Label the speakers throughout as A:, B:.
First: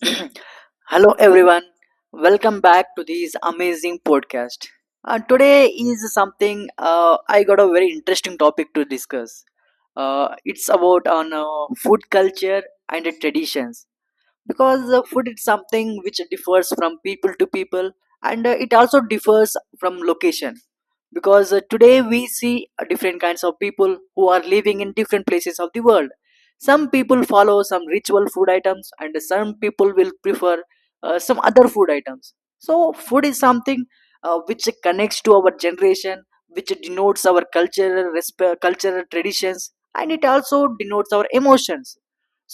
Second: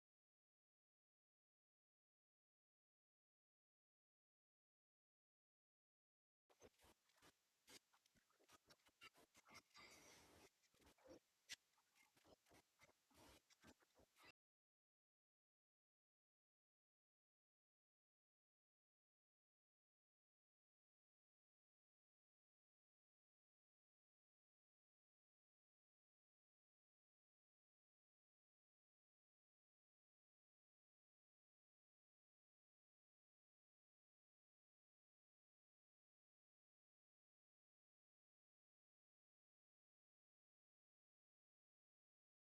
A: Hello, everyone. Welcome back to this amazing podcast. Today is something I got a very interesting topic to discuss. It's about on food culture and the traditions because food is something which differs from people to people, and it also differs from location because today we see different kinds of people who are living in different places of the world. Some people follow some ritual food items, and some people will prefer some other food items. So food is something which connects to our generation, which denotes our cultural traditions, and it also denotes our emotions.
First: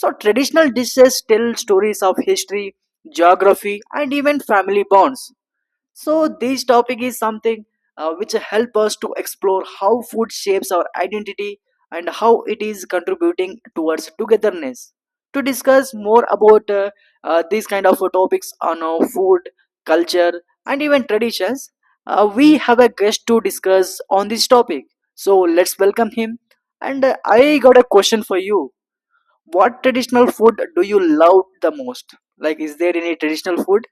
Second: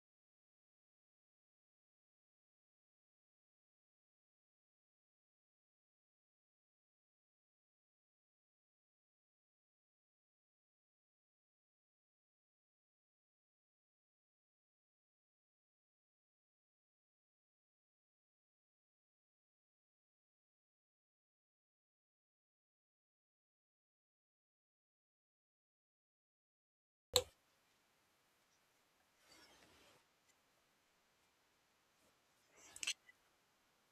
A: So traditional dishes tell stories of history, geography, and even family bonds. So this topic is something which help us to explore how food shapes our identity and how it is contributing towards togetherness. To discuss more about these kind of topics on food, culture, and even traditions, we have a guest to discuss on this topic. So let's welcome him. And I got a question for you. What traditional food do you love the most? Like, is there any traditional food?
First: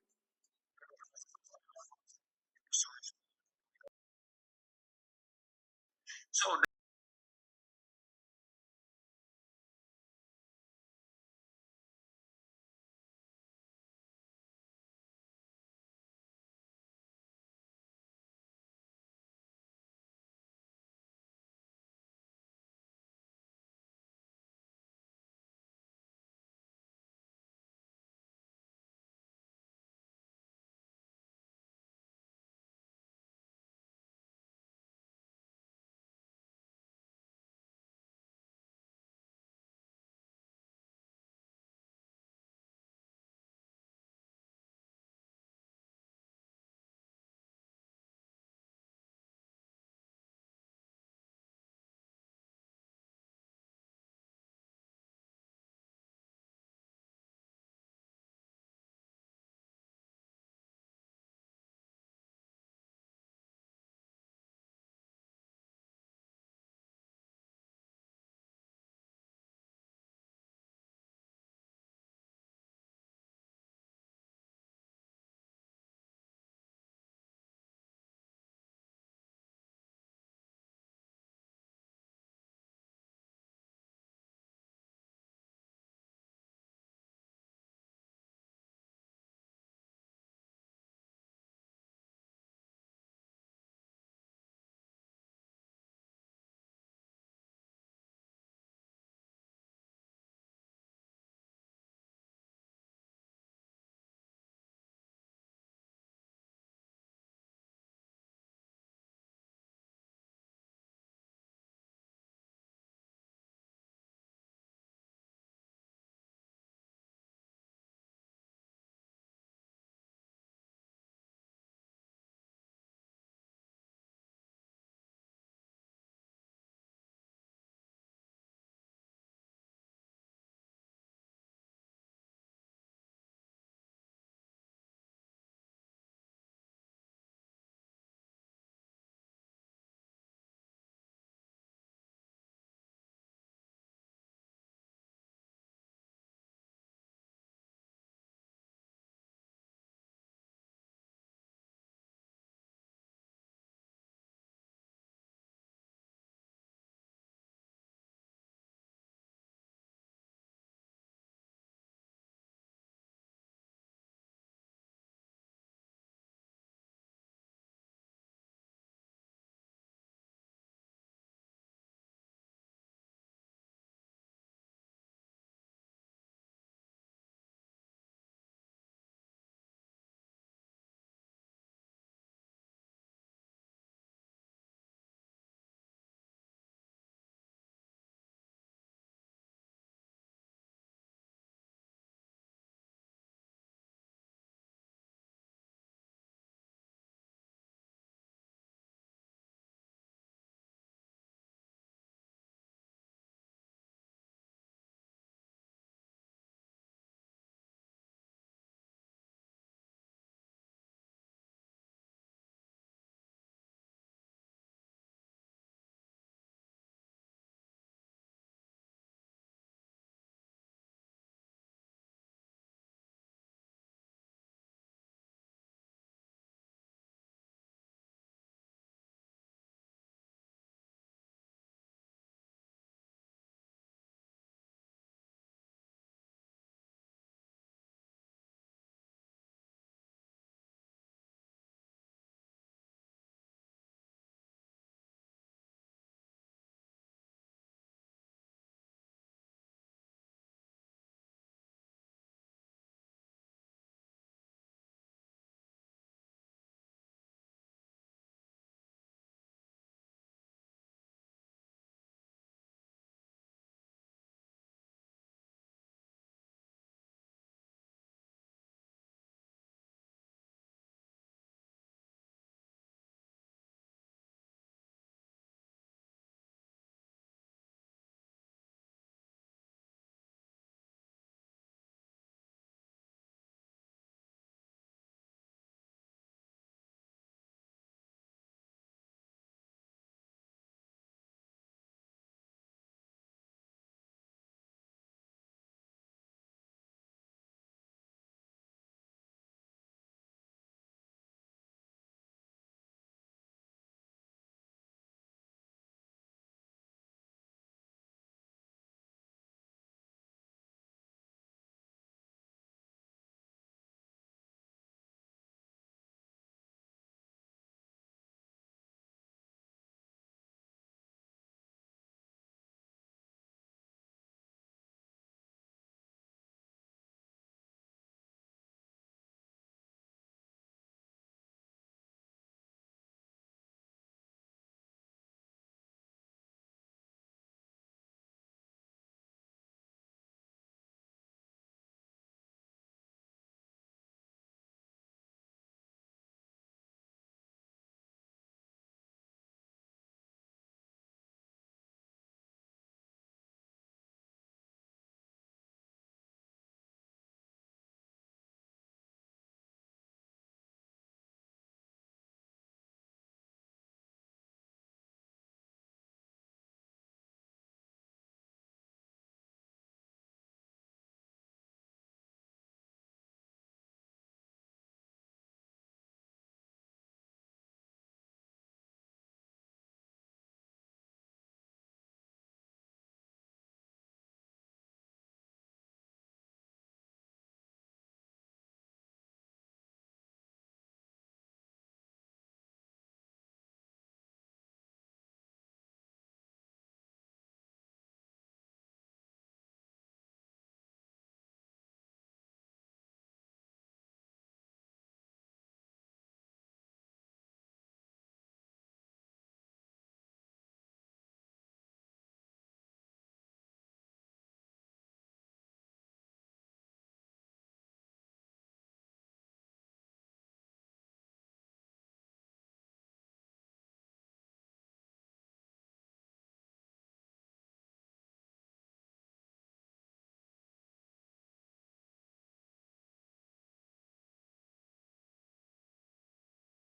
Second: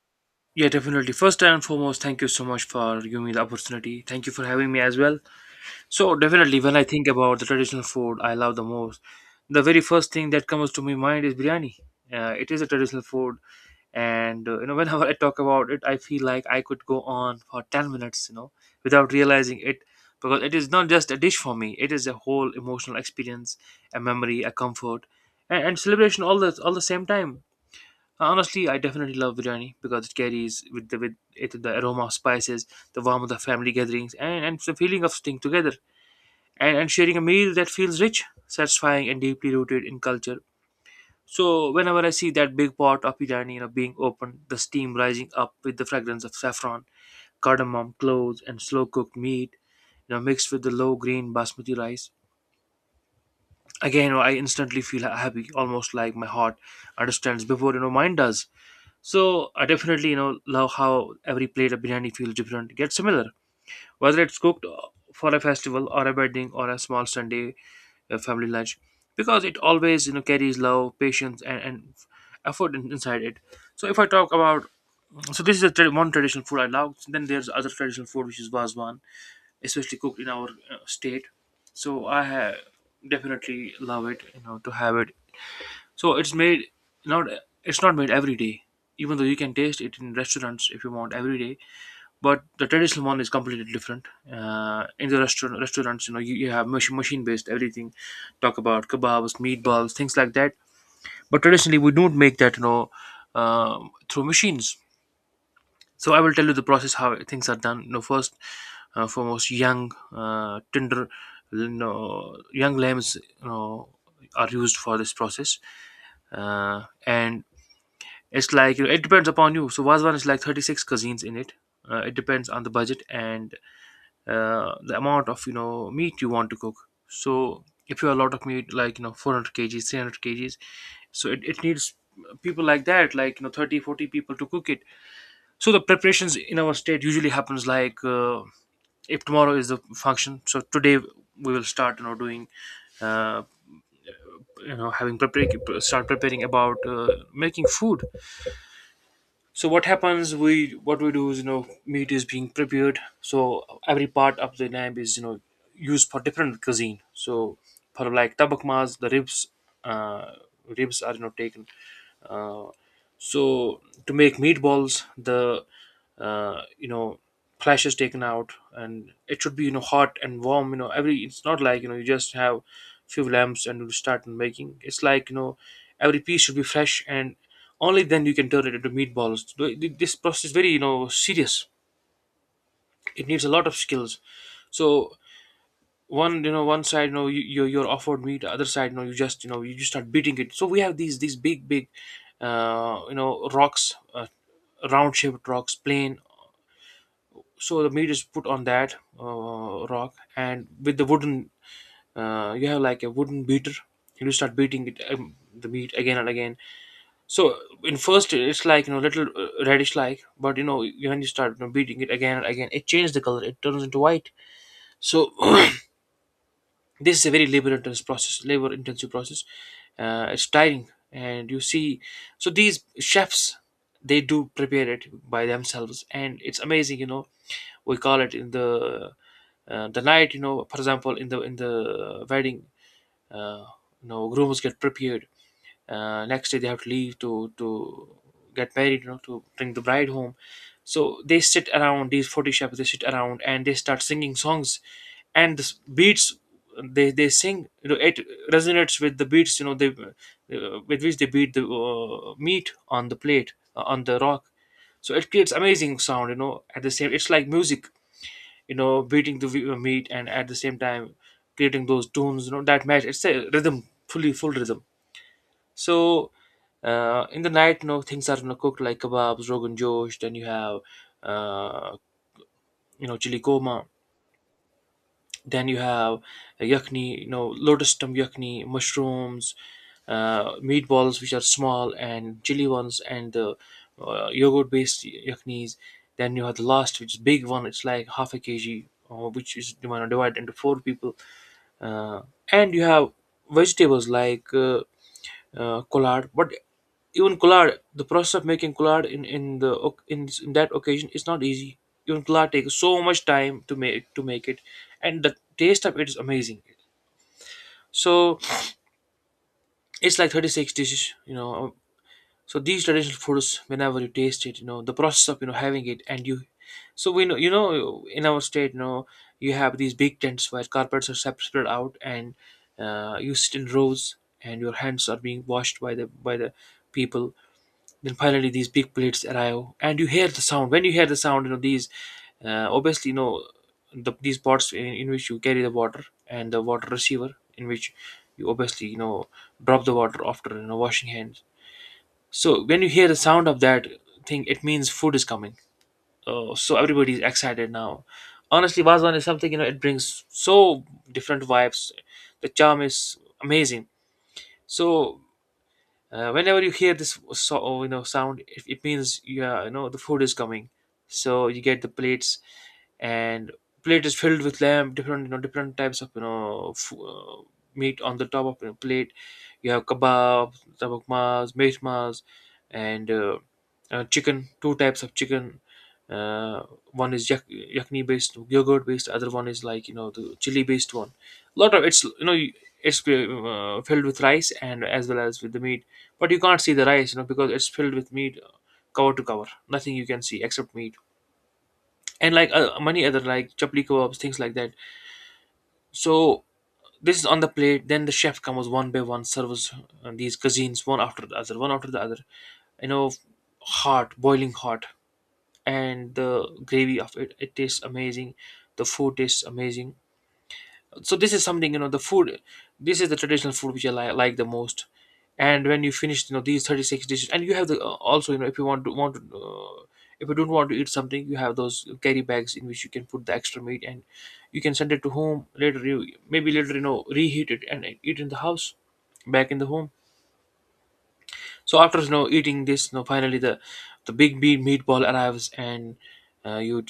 B: Yeah, definitely. First and foremost, thank you so much for giving me the opportunity. Thank you for having me as well. So, definitely, when I think about the traditional food I love the most, the very first thing that comes to my mind is biryani. It is a traditional food, and whenever I talk about it, I feel like I could go on for 10 minutes, without realizing it, because it is not just a dish for me; it is a whole emotional experience, a memory, a comfort, and celebration all the same time. Honestly, I definitely love biryani because it carries with it the aroma of spices, the warmth of the family gatherings, and the feeling of staying together and sharing a meal that feels rich, satisfying, and deeply rooted in culture. So whenever I see that big pot of biryani, being opened, the steam rising up with the fragrance of saffron, cardamom, cloves, and slow cooked meat, mixed with the low green basmati rice. Again, I instantly feel happy, almost like my heart understands before mine does. So I definitely, love how every plate of biryani feels different, gets similar. Whether it's cooked for a festival or a wedding or a small Sunday family lunch, because it always, carries love, patience, and effort inside it. So if I talk about, so this is a one traditional food I love. Then there's other traditional food which is baswan, especially cooked in our state. So I ha- Definitely love it, you know, to have it. So it's made, not it's not made every day. Even though you can taste it in restaurants if you want every day, but the traditional one is completely different. In the restaurants, you know, you have machine based everything. Talk about kebabs, meatballs, things like that. But traditionally, we don't make that, through machines. So I will tell you the process how things are done. You know, first, foremost, young tender, you know, young lambs, you know, are used for this process, and it's like, you know, it depends upon you. So Vazwan is like 36 cuisines in it. It depends on the budget and the amount of, you know, meat you want to cook. So if you have a lot of meat, like, you know, 400 kgs, 300 kgs, so it needs people like that, like, you know, 30, 40 people to cook it. So the preparations in our state usually happens like, if tomorrow is the function. So today we will start, you know, doing uh, having prepare start preparing about, making food. So what happens, we what we do is, you know, meat is being prepared. So every part of the lamb is, you know, used for different cuisine. So for like tabak mas, the ribs, uh, ribs are, you know, taken, uh, so to make meatballs, the you know, flesh is taken out, and it should be, you know, hot and warm. You know, every, it's not like, you know, you just have few lamps and you start making. It's like, you know, every piece should be fresh, and only then you can turn it into meatballs. This process is very, you know, serious. It needs a lot of skills. So one, you know, one side, you know, you're offered meat. The other side, you know, you just start beating it. So we have these big you know, rocks, round shaped rocks, plain. So the meat is put on that rock, and with the wooden, you have like a wooden beater, and you start beating it the meat again and again. So in first it's like, you know, little reddish like, but you know, when you start, you know, beating it again and again, it changes the color. It turns into white. So this is a very labor intensive process. It's tiring, and you see, so these chefs, they do prepare it by themselves, and it's amazing, you know. We call it in the, the night, you know, for example, in the wedding, uh, you know, rooms get prepared. Next day they have to leave to get married, you know, to bring the bride home. So they sit around these 40 shepherds. They sit around and they start singing songs, and the beats, they sing, you know, it resonates with the beats, you know, they, with which they beat the meat on the plate, on the rock. So it creates amazing sound, you know, at the same, it's like music, you know, beating the meat, and at the same time creating those tunes, you know, that match. It's a rhythm, fully full rhythm. So, in the night, you know, things are, you know, cooked like kebabs, rogan josh. Then you have, uh, you know, chili goma. Then you have yakni, you know, lotus stem yakni, mushrooms, meatballs which are small and chili ones, and the yogurt-based yaknis. Then you have the last, which is big one. It's like half a kg, which is, you know, divided into four people. Uh, and you have vegetables like collard. But even collard, the process of making collard in the in that occasion is not easy. Even collard takes so much time to make it, and the taste of it is amazing. So it's like 36 dishes, you know. So these traditional foods, whenever you taste it, you know the process of, you know, having it, and you. So we know, you know, in our state, you know, you have these big tents where carpets are spread out, and you sit in rows, and your hands are being washed by the people. Then finally, these big plates arrive, and you hear the sound. When you hear the sound, you know these, obviously, you know, these pots in which you carry the water, and the water receiver in which you obviously, you know, drop the water after, you know, washing hands. So when you hear the sound of that thing, it means food is coming. So everybody is excited now. Honestly, Vazwan is something, you know, it brings so different vibes. The charm is amazing. So, whenever you hear this so, oh, you know sound, it means yeah, you know, the food is coming. So you get the plates, and plate is filled with lamb, different you know, different types of, you know, meat on the top of the plate. You have kebab, tabakmas, mehmas, and chicken. Two types of chicken. Uh, one is yakni based, yogurt based. Other one is like, you know, the chili based one. A lot of it's, you know, it's filled with rice and as well as with the meat, but you can't see the rice, you know, because it's filled with meat, cover to cover. Nothing you can see except meat, and like many other like chapli kebabs, things like that. So this is on the plate. Then the chef comes one by one, serves these cuisines one after the other, one after the other. You know, hot, boiling hot, and the gravy of it, it tastes amazing. The food tastes amazing. So this is something, you know the food this is the traditional food which I like the most. And when you finish, these 36 dishes, and you have the also, if you want to if you don't want to eat something, you have those carry bags in which you can put the extra meat, and you can send it to home later. You, maybe later, reheat it and eat in the house back in the home. So after eating this, finally, the big meat meatball arrives, and you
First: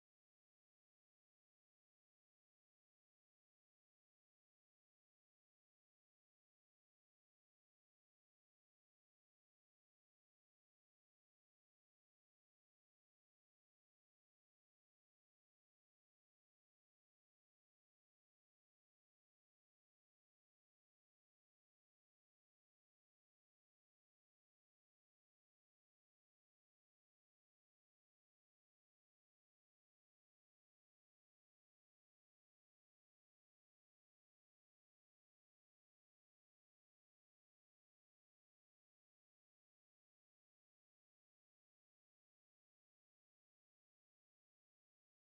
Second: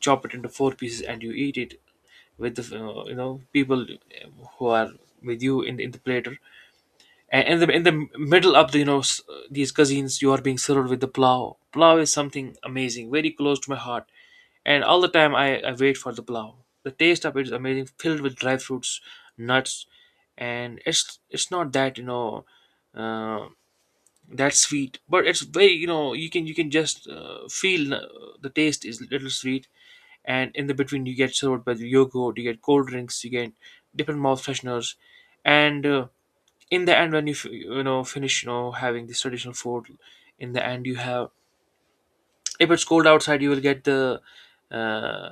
B: chop it into four pieces and you eat it with the people who are with you in the platter. And in the middle of the these cuisines, you are being served with the plow. Plow is something amazing, very close to my heart, and all the time I wait for the plow. The taste of it is amazing, filled with dry fruits, nuts, and it's not that, uh, that's sweet, but it's very, you can just feel, the taste is little sweet. And in the between, you get served by the yogurt, you get cold drinks, you get different mouth fresheners, and in the end when you f- you know finish having this traditional food, in the end you have, if it's cold outside, you will get the uh,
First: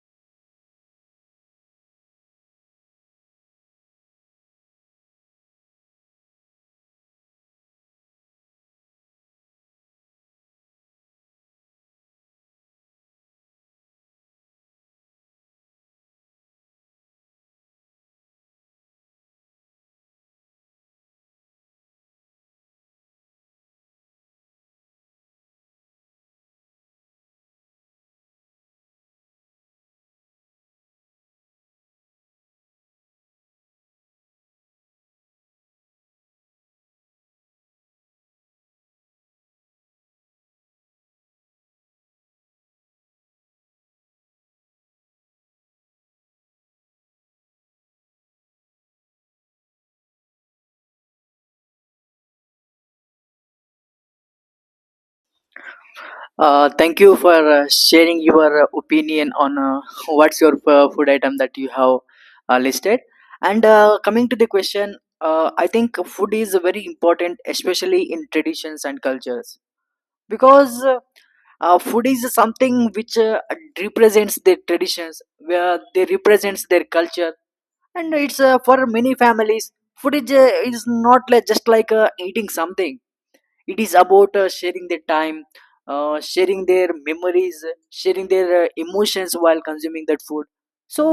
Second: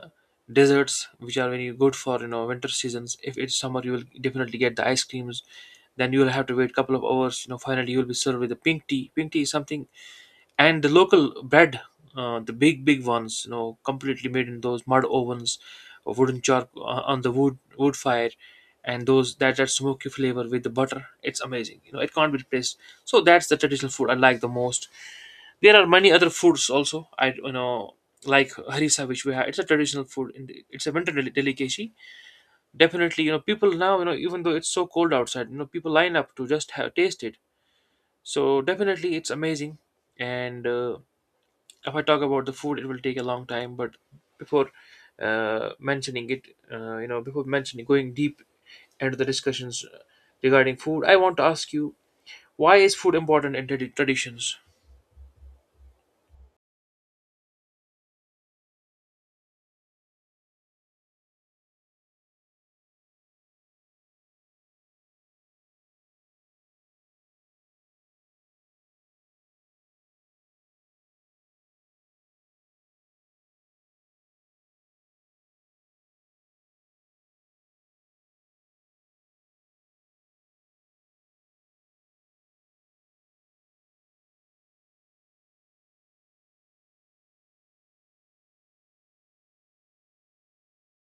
B: desserts, which are very good for, winter seasons. If it's summer, you will definitely get the ice creams. Then you will have to wait a couple of hours. Finally, you will be served with the pink tea. Pink tea is something, and the local bread, the big ones, completely made in those mud ovens, or wooden chalk, on the wood fire, and those, that smoky flavor with the butter, it's amazing. It can't be replaced. So that's the traditional food I like the most. There are many other foods also. I Like harissa, which we have. It's a traditional food, and it's a winter delicacy. Definitely, people now, even though it's so cold outside, people line up to just have taste it. So definitely, it's amazing. And if I talk about the food, it will take a long time. But before mentioning it, before mentioning going deep into the discussions regarding food, I want to ask you, why is food important in traditions?
A: Thank you for sharing your opinion on what's your food item that you have listed. And coming to the question, I think food is very important, especially in traditions and cultures, because food is something which represents their traditions, where they represents their culture. And it's for many families food is not like just like eating something. It is about sharing their time, sharing their memories, sharing their emotions while consuming that food. So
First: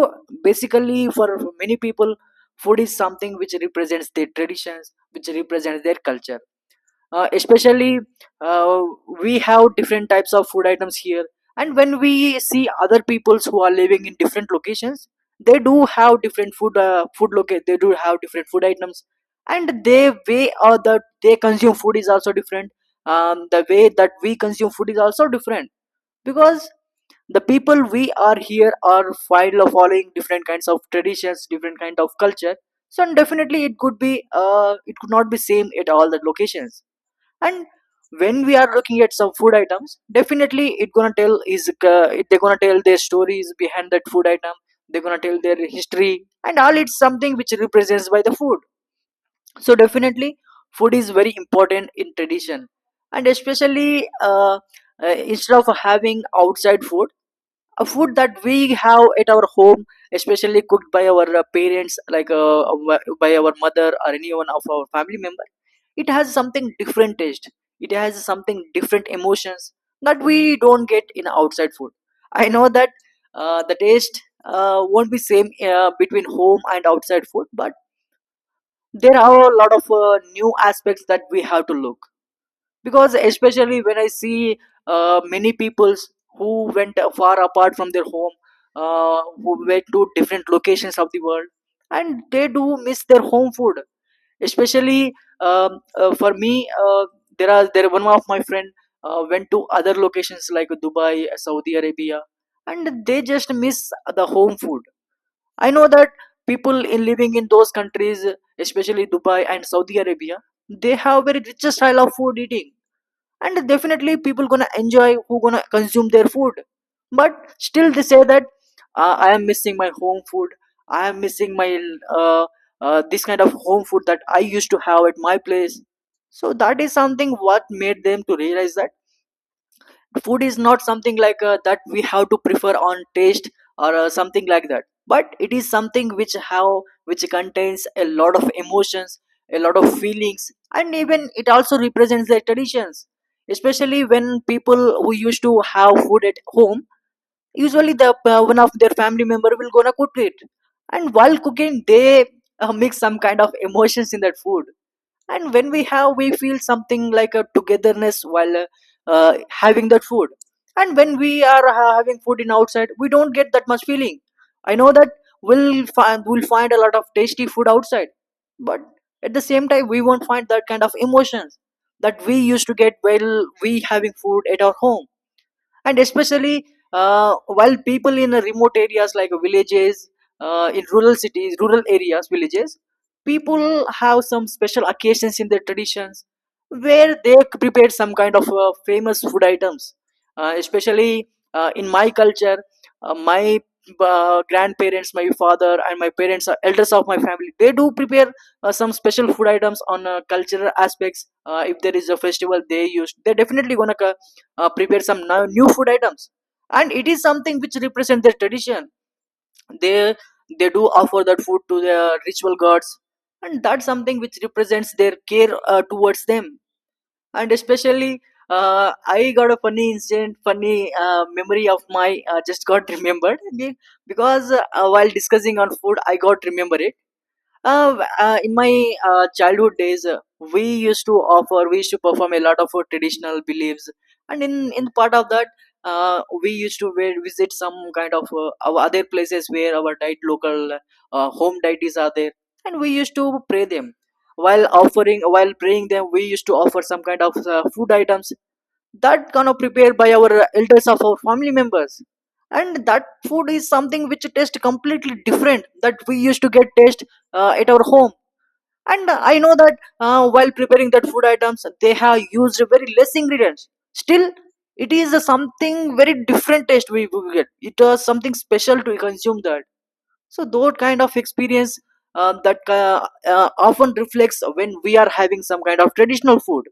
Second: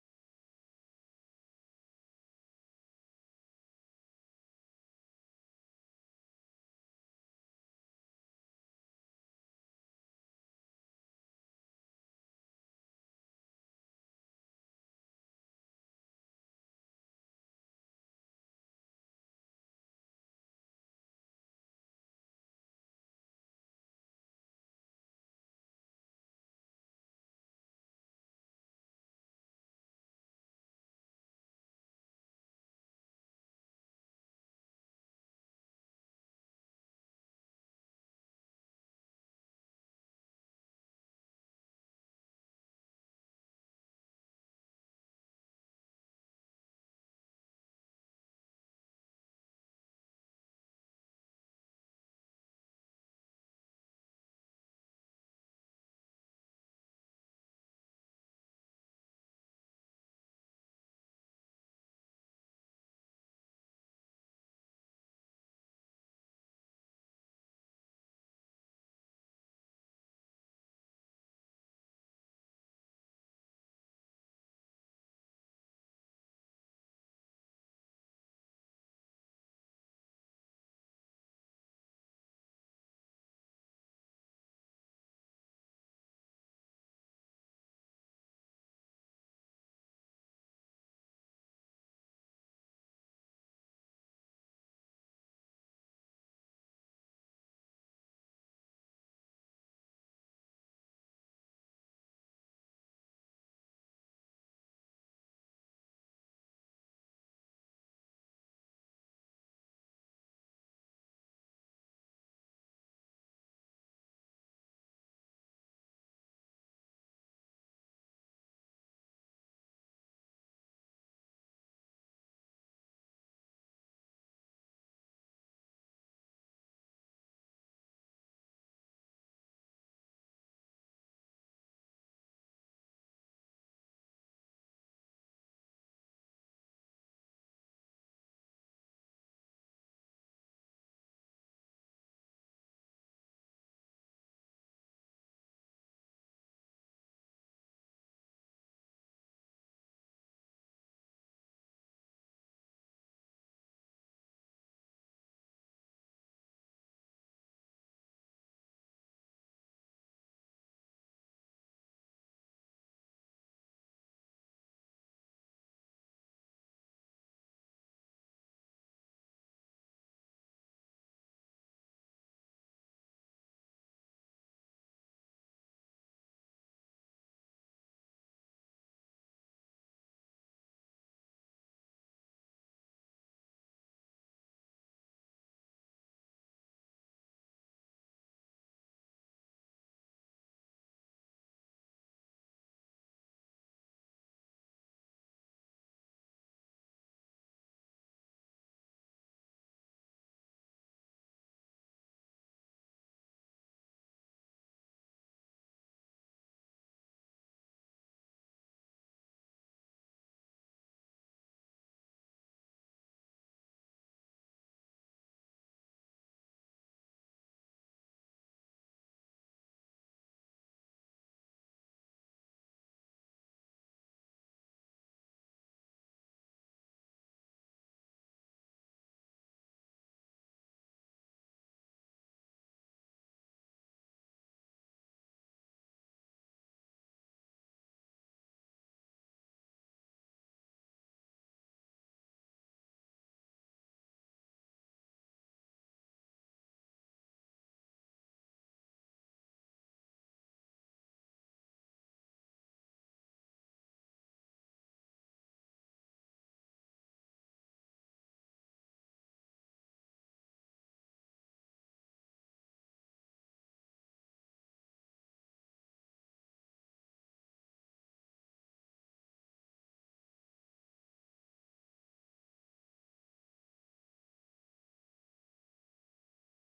A: basically for many people, food is something which represents their traditions, which represents their culture. Especially uh, we have different types of food items here, and when we see other peoples who are living in different locations, they do have different food food locate they do have different food items, and they way or that they consume food is also different. The way that we consume food is also different because the people we are here are file of following different kinds of traditions, different kind of culture. So definitely it could be, it could not be same at all the locations. And when we are looking at some food items, definitely it gonna tell is they're gonna tell their stories behind that food item. They're gonna tell their history and all. It's something which represents by the food. So definitely food is very important in tradition, and especially instead of having outside food, a food that we have at our home, especially cooked by our parents, like by our mother or anyone of our family member, it has something different taste, it has something different emotions that we don't get in outside food. I know that the taste won't be same between home and outside food, but there are a lot of new aspects that we have to look. Because especially when I see many peoples who went far apart from their home, who went to different locations of the world, and they do miss their home food. Especially for me, uh, there are there one of my friend went to other locations like Dubai, Saudi Arabia, and they just miss the home food. I know that people in living in those countries, especially Dubai and Saudi Arabia, they have very richest style of food eating, and definitely people gonna enjoy who gonna consume their food. But still they say that I am missing my home food. I am missing my uh, this kind of home food that I used to have at my place. So that is something what made them to realize that food is not something like that we have to prefer on taste or something like that, but it is something which how which contains a lot of emotions, a lot of feelings, and even it also represents their traditions. Especially when people who used to have food at home, usually the one of their family member will gonna cook it, and while cooking they mix some kind of emotions in that food. And when we have we feel something like a togetherness while having that food. And when we are having food in outside, we don't get that much feeling. I know that we'll find a lot of tasty food outside, but at the same time we won't find that kind of emotions that we used to get while we having food at our home. And especially while people in remote areas like villages, in rural cities, rural areas, villages, people have some special occasions in their traditions where they prepare some kind of famous food items. Especially in my culture, my grandparents, my father, and my parents are elders of my family, they do prepare some special food items on cultural aspects. If there is a festival, they use they definitely gonna prepare some new food items, and it is something which represents their tradition. they they do offer that food to their ritual gods, and that's something which represents their care towards them. And especially I got a funny incident, funny memory of my just got remembered because while discussing on food I got remembered uh, in my childhood days, we used to offer, we used to perform a lot of traditional beliefs, and in part of that, we used to visit some kind of our other places where our diet local home deities are there, and we used to pray them. While offering, while praying them, we used to offer some kind of food items that gonna prepared by our elders of our family members. And that food is something which tastes completely different that we used to get taste at our home. And I know that while preparing that food items, they have used very less ingredients. Still it is a something very different taste we get. It was something special to consume that. So that kind of experience that often reflects when we are having some kind of traditional food.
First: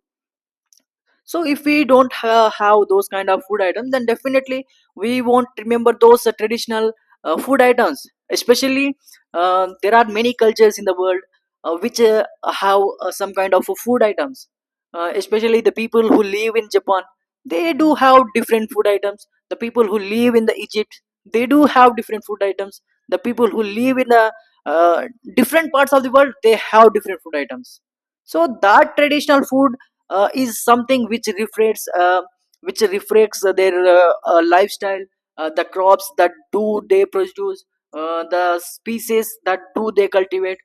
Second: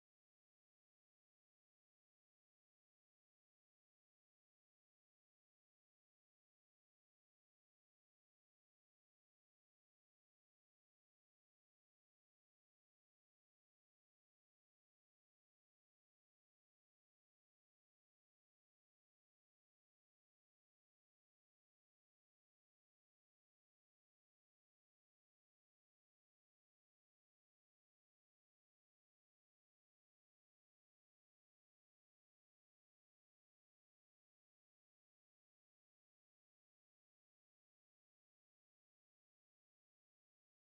A: So if we don't have those kind of food items, then definitely we won't remember those traditional food items. Especially there are many cultures in the world which have some kind of food items. Especially the people who live in Japan, they do have different food items. The people who live in the Egypt, they do have different food items. The people who live in the uh, different parts of the world, they have different food items. So that traditional food is something which reflects their lifestyle, the crops that do they produce, the species that do they cultivate.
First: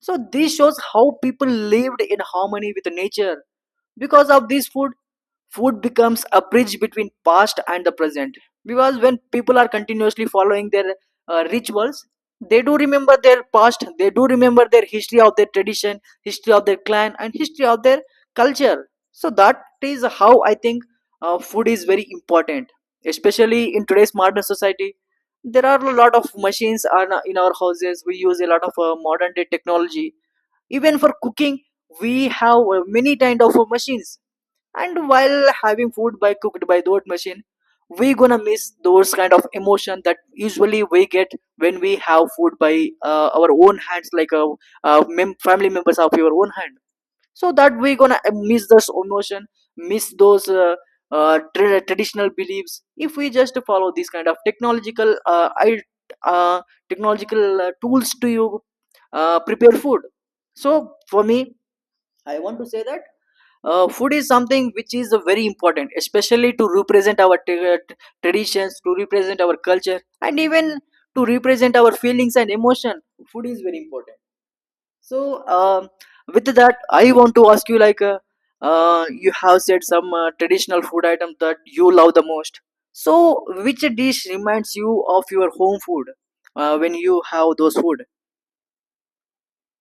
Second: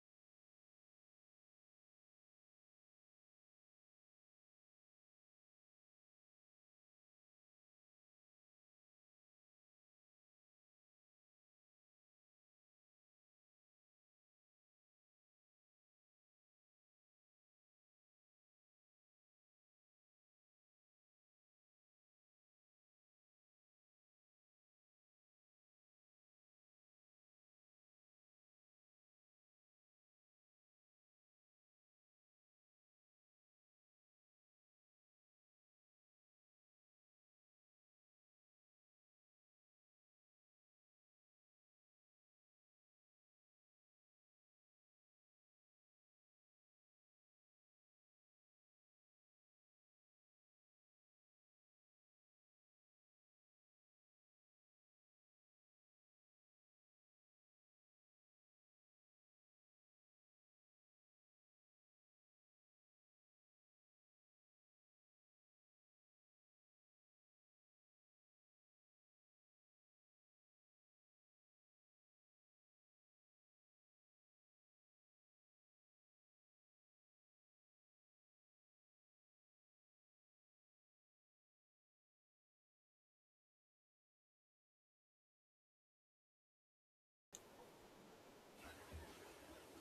A: So this shows how people lived in harmony with nature. Because of this food, food becomes a bridge between past and the present. Because when people are continuously following their rituals, they do remember their past, they do remember their history of their tradition, history of their clan, and history of their culture. So that is how I think food is very important, especially in today's modern society. There are a lot of machines are in our houses. We use a lot of modern day technology even for cooking. We have many kind of machines. And while having food by cooked by those machine, we gonna miss those kind of emotion that usually we get when we have food by our own hands like family members of your own hand. So that we gonna miss those emotion, miss those traditional beliefs if we just follow these kind of technological uh, technological tools to you prepare food. So for me, I want to say that food is something which is very important, especially to represent our traditions, to represent our culture, and even to represent our feelings and emotion. Food is very important. So with that I want to ask you like you have said some traditional food item that you love the most. So which dish reminds you of your home food when you have those food?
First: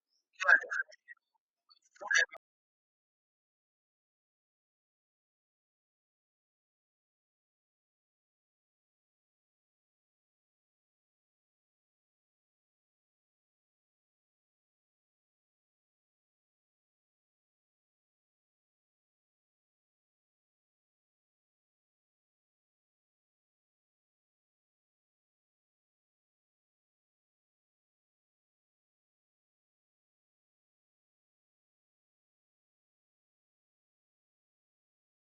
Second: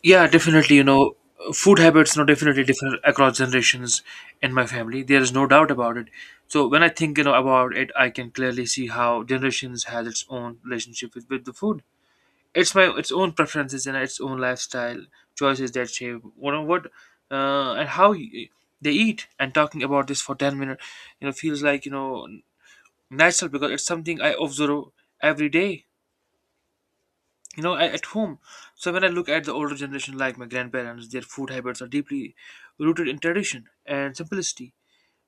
B: Yeah, definitely. Food habits are definitely different across generations in my family. There is no doubt about it. So when I think, about it, I can clearly see how generations has its own relationship with the food. It's my its own preferences and its own lifestyle choices that shape what and how they eat. And talking about this for 10 minutes, feels like, natural, because it's something I observe every day, at home. So when I look at the older generation, like my grandparents, their food habits are deeply rooted in tradition and simplicity,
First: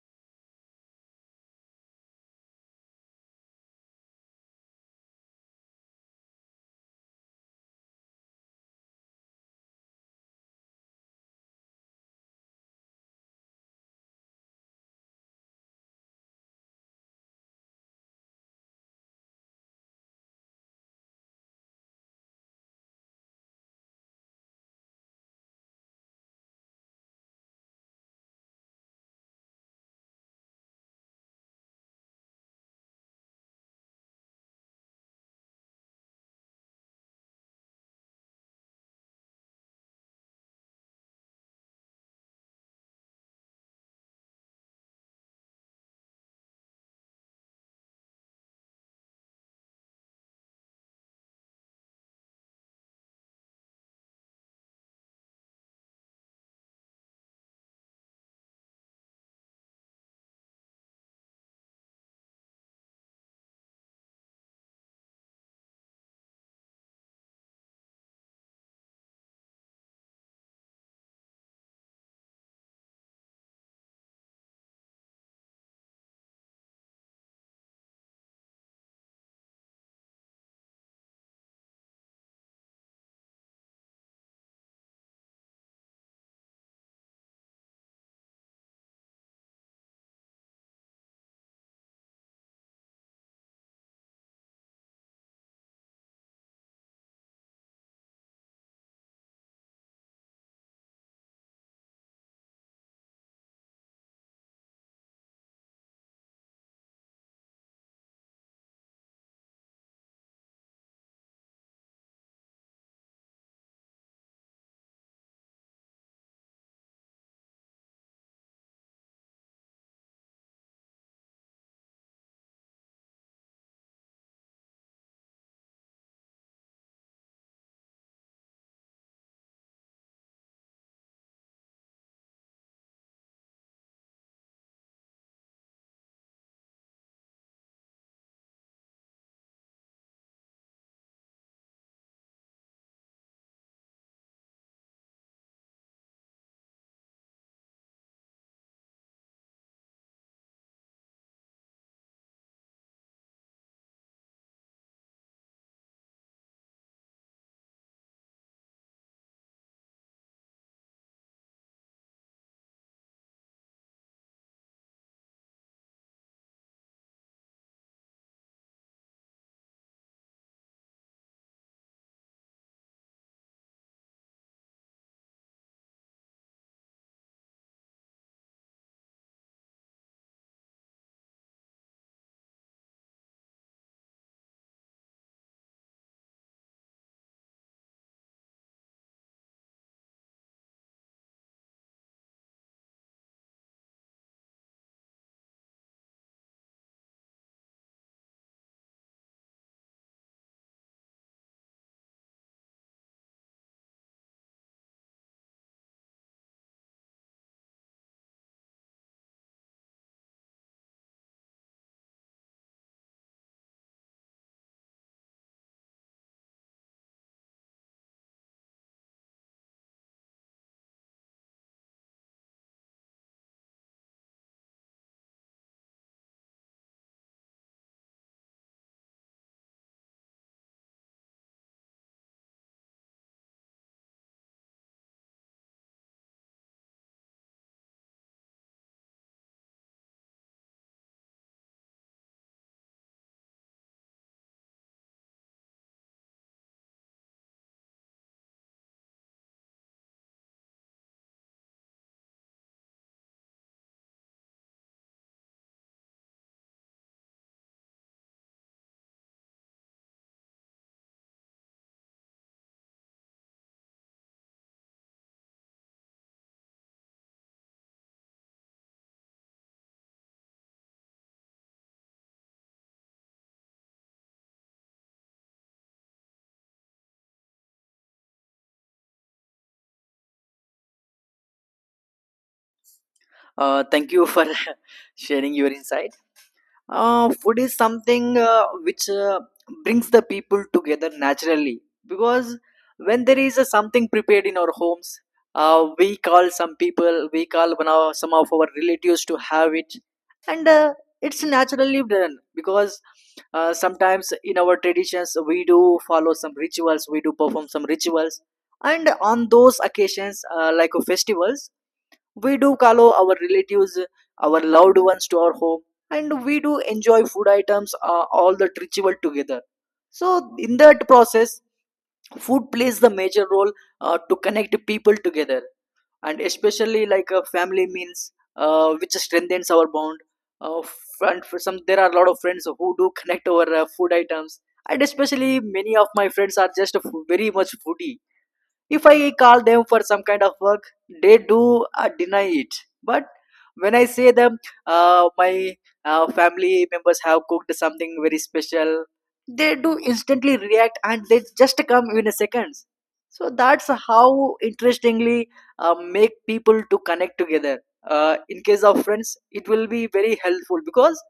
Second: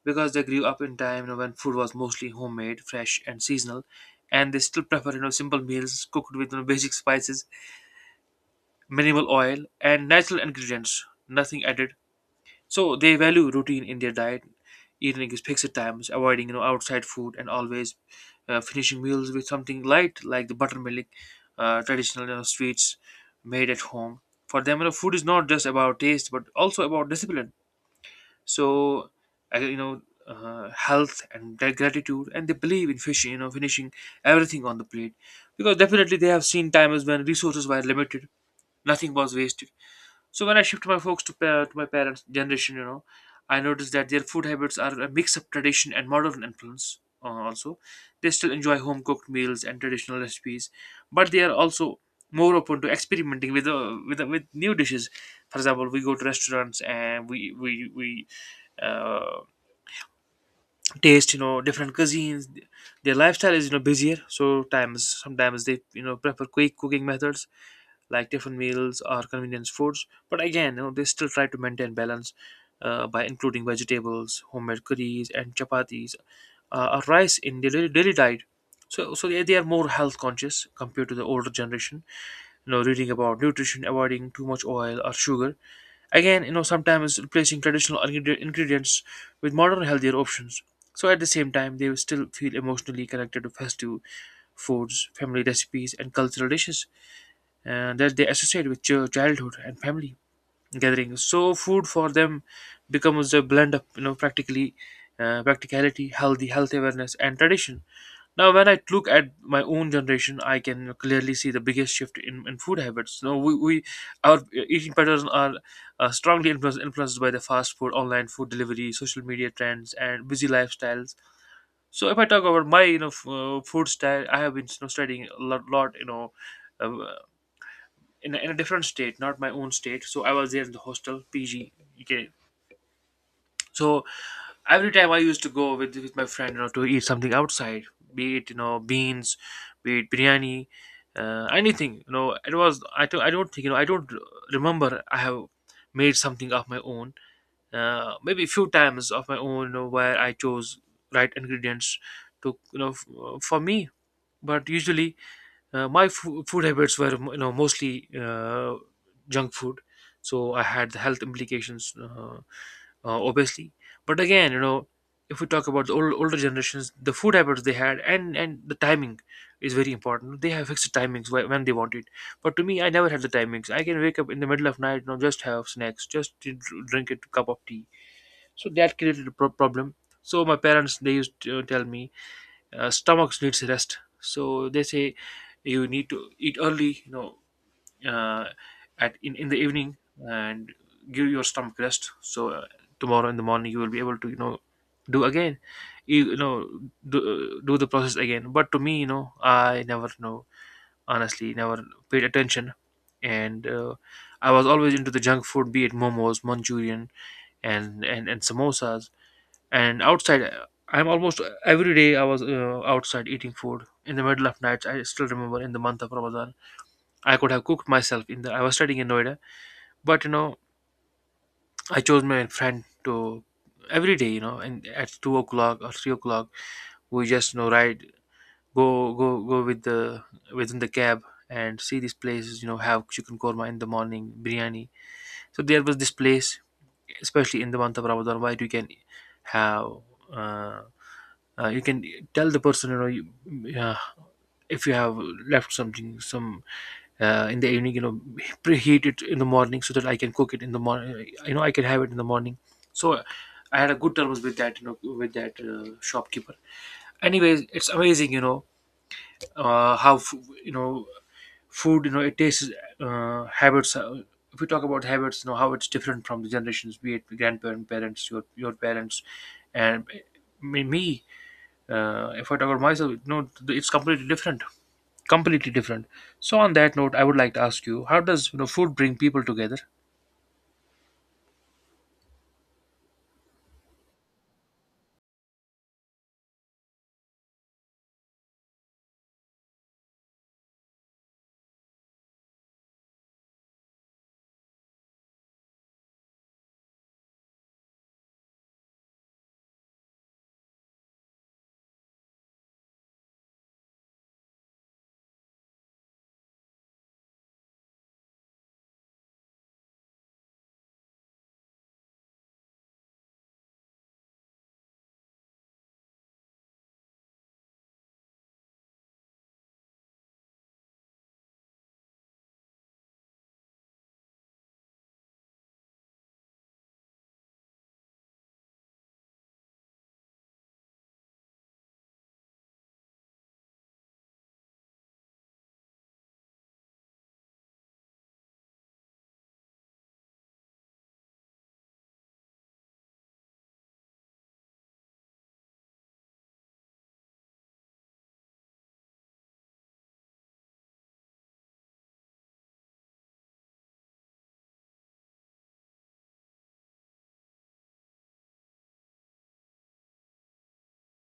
B: because they grew up in time, when food was mostly homemade, fresh, and seasonal, and they still prefer, simple meals cooked with, basic spices, minimal oil, and natural ingredients, nothing added. So they value routine in their diet, eating at fixed times, avoiding outside food, and always finishing meals with something light like the buttermilk, traditional, sweets made at home. For them, food is not just about taste, but also about discipline. So, I- you know, health and their gratitude, and they believe in finishing everything on the plate, because definitely they have seen times when resources were limited, nothing was wasted. So when I shift my focus to my parents' generation, I noticed that their food habits are a mix of tradition and modern influence. Also, they still enjoy home cooked meals and traditional recipes, but they are also more open to experimenting with new dishes. For example, we go to restaurants and we. Uh, taste different cuisines. Their lifestyle is, busier, so times sometimes they, prefer quick cooking methods like different meals or convenience foods, but again, they still try to maintain balance by including vegetables, homemade curries, and chapatis, or rice in their daily diet. So they are more health conscious compared to the older generation, reading about nutrition, avoiding too much oil or sugar. Again, sometimes replacing traditional ingredients with modern healthier options. So at the same time, they will still feel emotionally connected to festive foods, family recipes, and cultural dishes that they associate with childhood and family gatherings. So food for them becomes a blend of, practically practicality, health awareness, and tradition. Now, when I look at my own generation, I can clearly see the biggest shift in food habits. You know, we our eating patterns are, strongly influenced by the fast food, online food delivery, social media trends, and busy lifestyles. So, if I talk about my food style, I have been, studying a lot, uh, in a different state, not my own state. So, I was there in the hostel, PG. Okay, so every time I used to go with my friend, to eat something outside, be it beans, be it biryani, anything. It was I don't think you know I don't remember I have made something of my own. Maybe a few times of my own, where I chose right ingredients to you know f- for me. But usually, my food habits were, mostly, junk food, so I had the health implications. Obviously. But again, if we talk about the older generations, the food habits they had and the timing is very important. They have fixed timings when they want it. But to me, I never had the timings. I can wake up in the middle of night, just have snacks, just to drink a cup of tea. So that created a problem. So my parents they used to tell me, stomachs needs rest. So they say you need to eat early, uh, at in the evening, and give your stomach rest, so tomorrow in the morning you will be able to, do again, you, you know do, do the process again. But to me, I never, honestly, never paid attention. And I was always into the junk food, be it momos, manchurian, and samosas, and outside, I'm almost, every day I was, outside eating food in the middle of nights. I still remember in the month of Ramadan, I could have cooked myself, in the I was studying in Noida, but, I chose my friend to every day, and at 2 o'clock or 3 o'clock, we just, ride, go go go, within the cab, and see these places, have chicken korma in the morning, biryani. So there was this place, especially in the month of Ramadan, where you can have, uh, you can tell the person, yeah, if you have left something, some in the evening, preheat it in the morning so that I can cook it in the morning. I can have it in the morning. So I had a good terms with that, with that, shopkeeper. Anyways, it's amazing. How you know food, it tastes, habits, if we talk about habits, how it's different from the generations, be it grandparents, parents, your parents, and me, me if I talk about myself, it's completely different. Completely different. So on that note, I would like to ask you, how does, food bring people together?
A: Thank you for sharing your insight. Food is something which brings the people together naturally. Because when there is something prepared in our homes, we call some people, we call some of our relatives to have it, and it's naturally done because sometimes in our traditions we do follow some rituals, we do perform some rituals, and on those occasions, festivals, we do call our relatives, our loved ones to our home, and we do enjoy food items, all that ritual together. So, in that process, food plays the major role to connect people together, and especially family meals, which strengthens our bond. And for some, there are a lot of friends who do connect over food items, and especially many of my friends are just very much foodie if I call them for some kind of work they do deny it, but when I say them, my family members have cooked something very special, they do instantly react and they just come in a seconds. So that's how interestingly make people to connect together. In case of friends it will be very helpful because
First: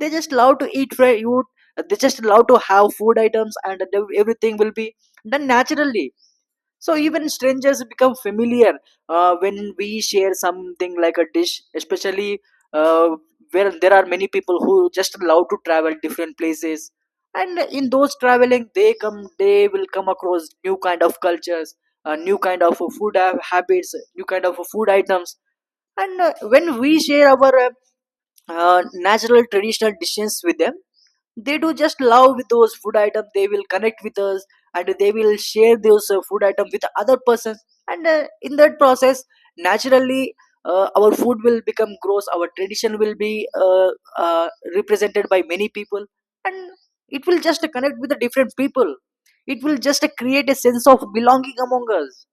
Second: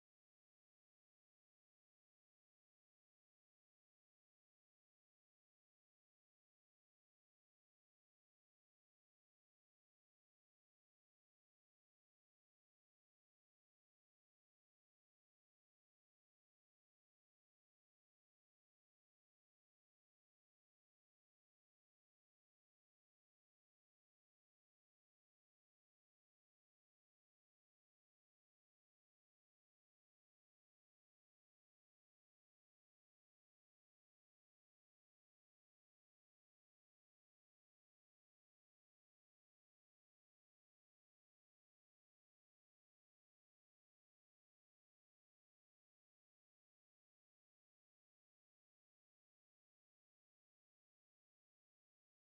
A: they just love to eat food. They just love to have food items and everything will be done naturally, so even strangers become familiar when we share something like a dish, especially uh, where there are many people who just love to travel different places. And in those traveling, they come, they will come across new kind of cultures, new kind of habits, new kind of food items. And when we share our natural traditional dishes with them, they do just love with those food items, they will connect with us and they will share those food items with other persons. And in that process, naturally, our food will become gross, our tradition will be uh, represented by many people, and it will just connect with the different people. It will just create a sense of belonging among us.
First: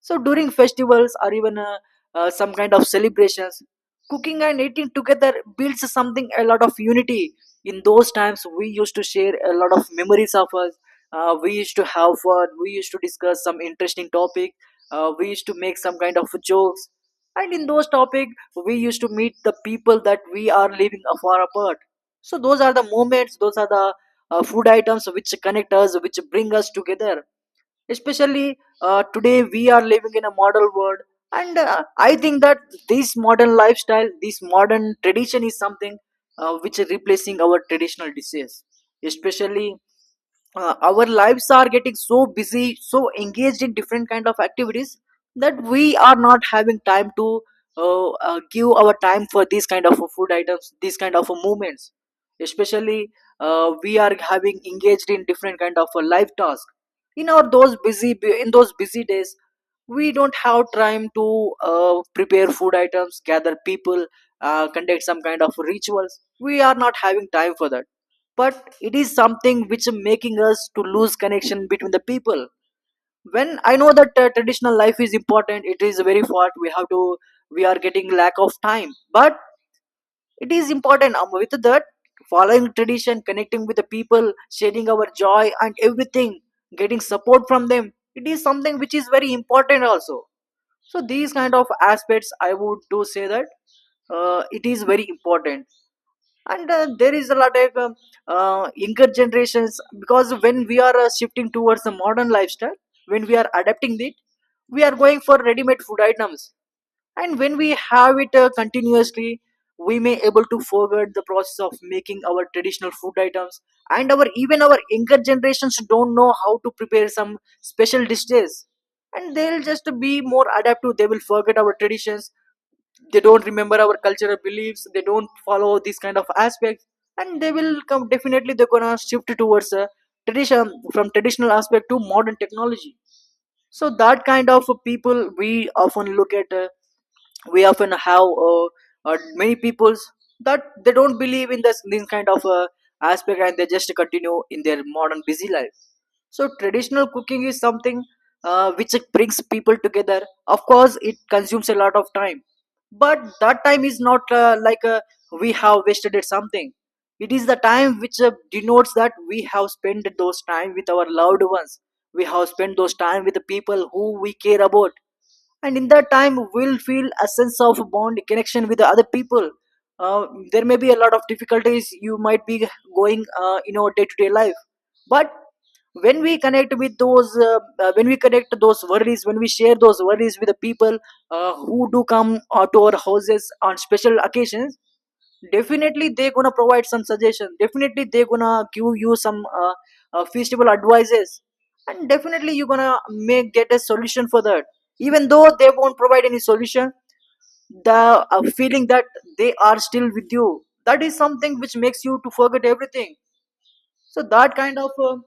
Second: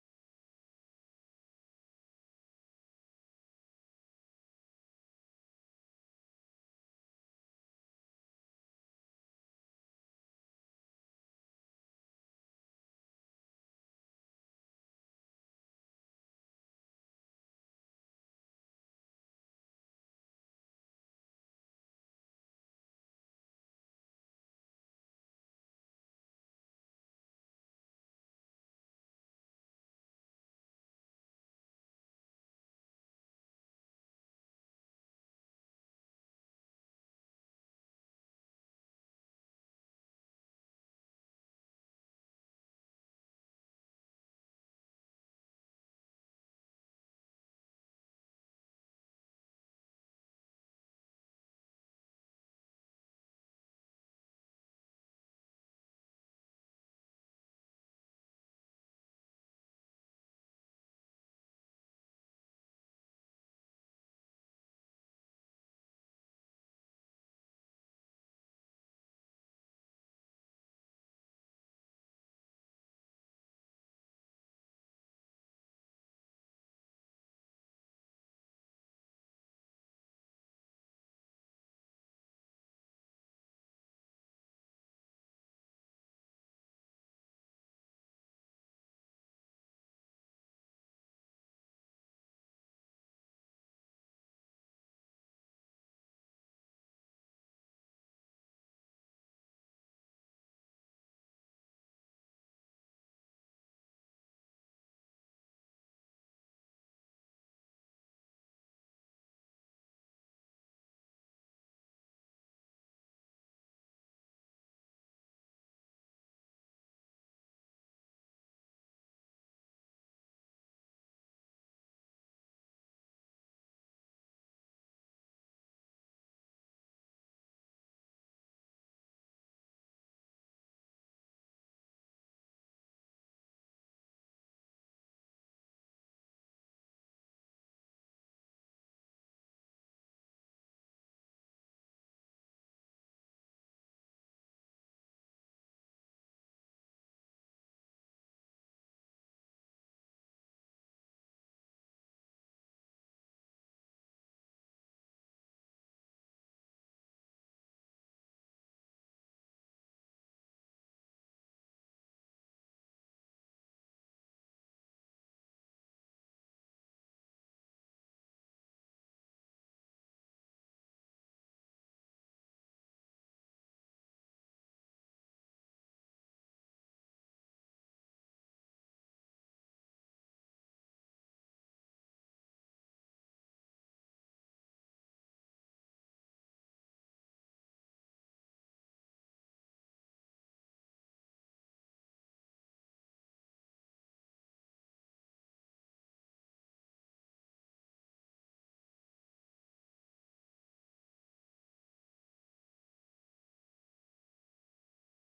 A: So during festivals or even some kind of celebrations, cooking and eating together builds something a lot of unity. In those times, we used to share a lot of memories of us. We used to have fun. We used to discuss some interesting topic. We used to make some kind of jokes. And in those topic, we used to meet the people that we are living far apart. So those are the moments. Those are the food items which connect us, which bring us together. Especially today we are living in a modern world, and I think that this modern lifestyle, this modern tradition is something which is replacing our traditional dishes. Especially our lives are getting so busy, so engaged in different kind of activities, that we are not having time to give our time for these kind of food items, these kind of movements. Especially we are having engaged in different kind of life task. in our those busy in those busy days we don't have time to prepare food items, gather people, conduct some kind of rituals. We are not having time for that, but it is something which making us to lose connection between the people. When I know that traditional life is important, it is very far, we have to we are getting lack of time, but it is important. With that, following tradition, connecting with the people, sharing our joy and everything, getting support from them, it is something which is very important also. So these kind of aspects I would do say that it is very important. And there is a lot of younger generations, because when we are shifting towards the modern lifestyle, when we are adapting it, we are going for ready-made food items, and when we have it continuously, we may able to forget the process of making our traditional food items. And our even our younger generations don't know how to prepare some special dishes, and they'll just be more adaptive, they will forget our traditions, they don't remember our cultural beliefs, they don't follow these kind of aspects, and they will come, definitely they're gonna shift towards a tradition, from traditional aspect to modern technology. So that kind of people we often look at, we often have many peoples that they don't believe in this kind of aspect, and they just continue in their modern busy life. So traditional cooking is something which brings people together. Of course it consumes a lot of time, but that time is not we have wasted at something, it is the time which denotes that we have spent those time with our loved ones, we have spent those time with the people who we care about. And in that time we'll feel a sense of bond, connection with the other people. uh, there may be a lot of difficulties you might be going in our day-to-day life, but when we connect with those when we connect those worries, when we share those worries with the people who do come to our houses on special occasions, definitely they're gonna provide some suggestions, definitely they're gonna give you some feasible advices, and definitely you're gonna make get a solution for that. Even though they won't provide any solution, the feeling that they are still with you, that is something which makes you to forget everything. So that kind of uh,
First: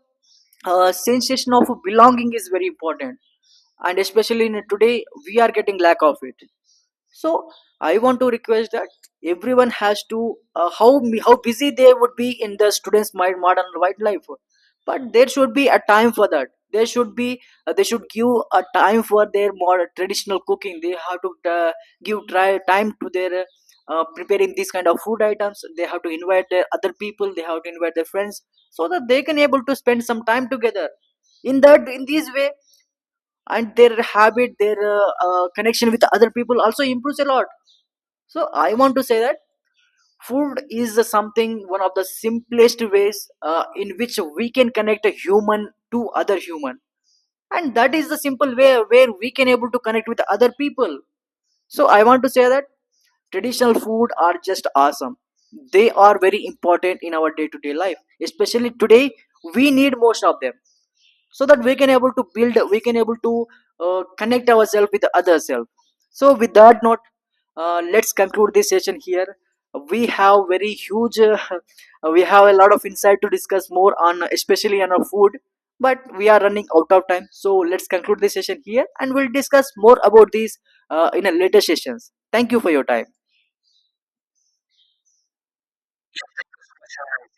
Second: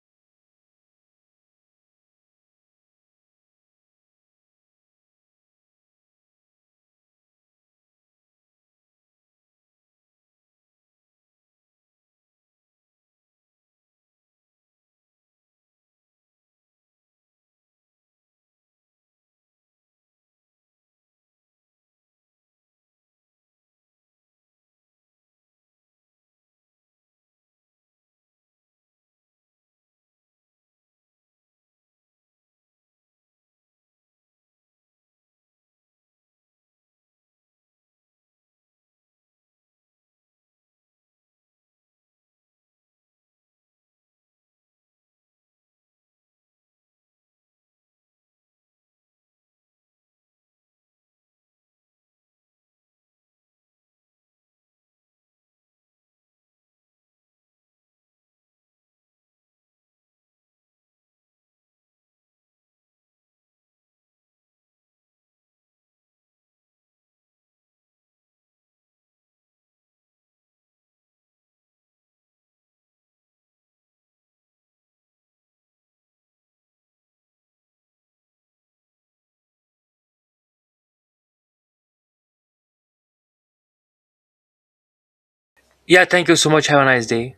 A: uh, sensation of belonging is very important, and especially in today we are getting lack of it. So I want to request that everyone has to how busy they would be in the students mind modern white life, but there should be a time for that, there should be they should give a time for their more traditional cooking, they have to give try time to their preparing these kind of food items, they have to invite their other people, they have to invite their friends, so that they can able to spend some time together in that in this way, and their habit, their connection with other people also improves a lot. So I want to say that food is something one of the simplest ways in which we can connect a human to other human, and that is the simple way where we can able to connect with other people. So I want to say that traditional food are just awesome, they are very important in our day to day life, especially today we need most of them, so that we can able to build, we can able to connect ourselves with the other self. So with that note, let's conclude this session here. We have very huge we have a lot of insight to discuss more on, especially on our food, but we are running out of time, so let's conclude this session here, and we'll discuss more about these in a later sessions. Thank you for your time.
B: Yeah, thank you so much. Have a nice day.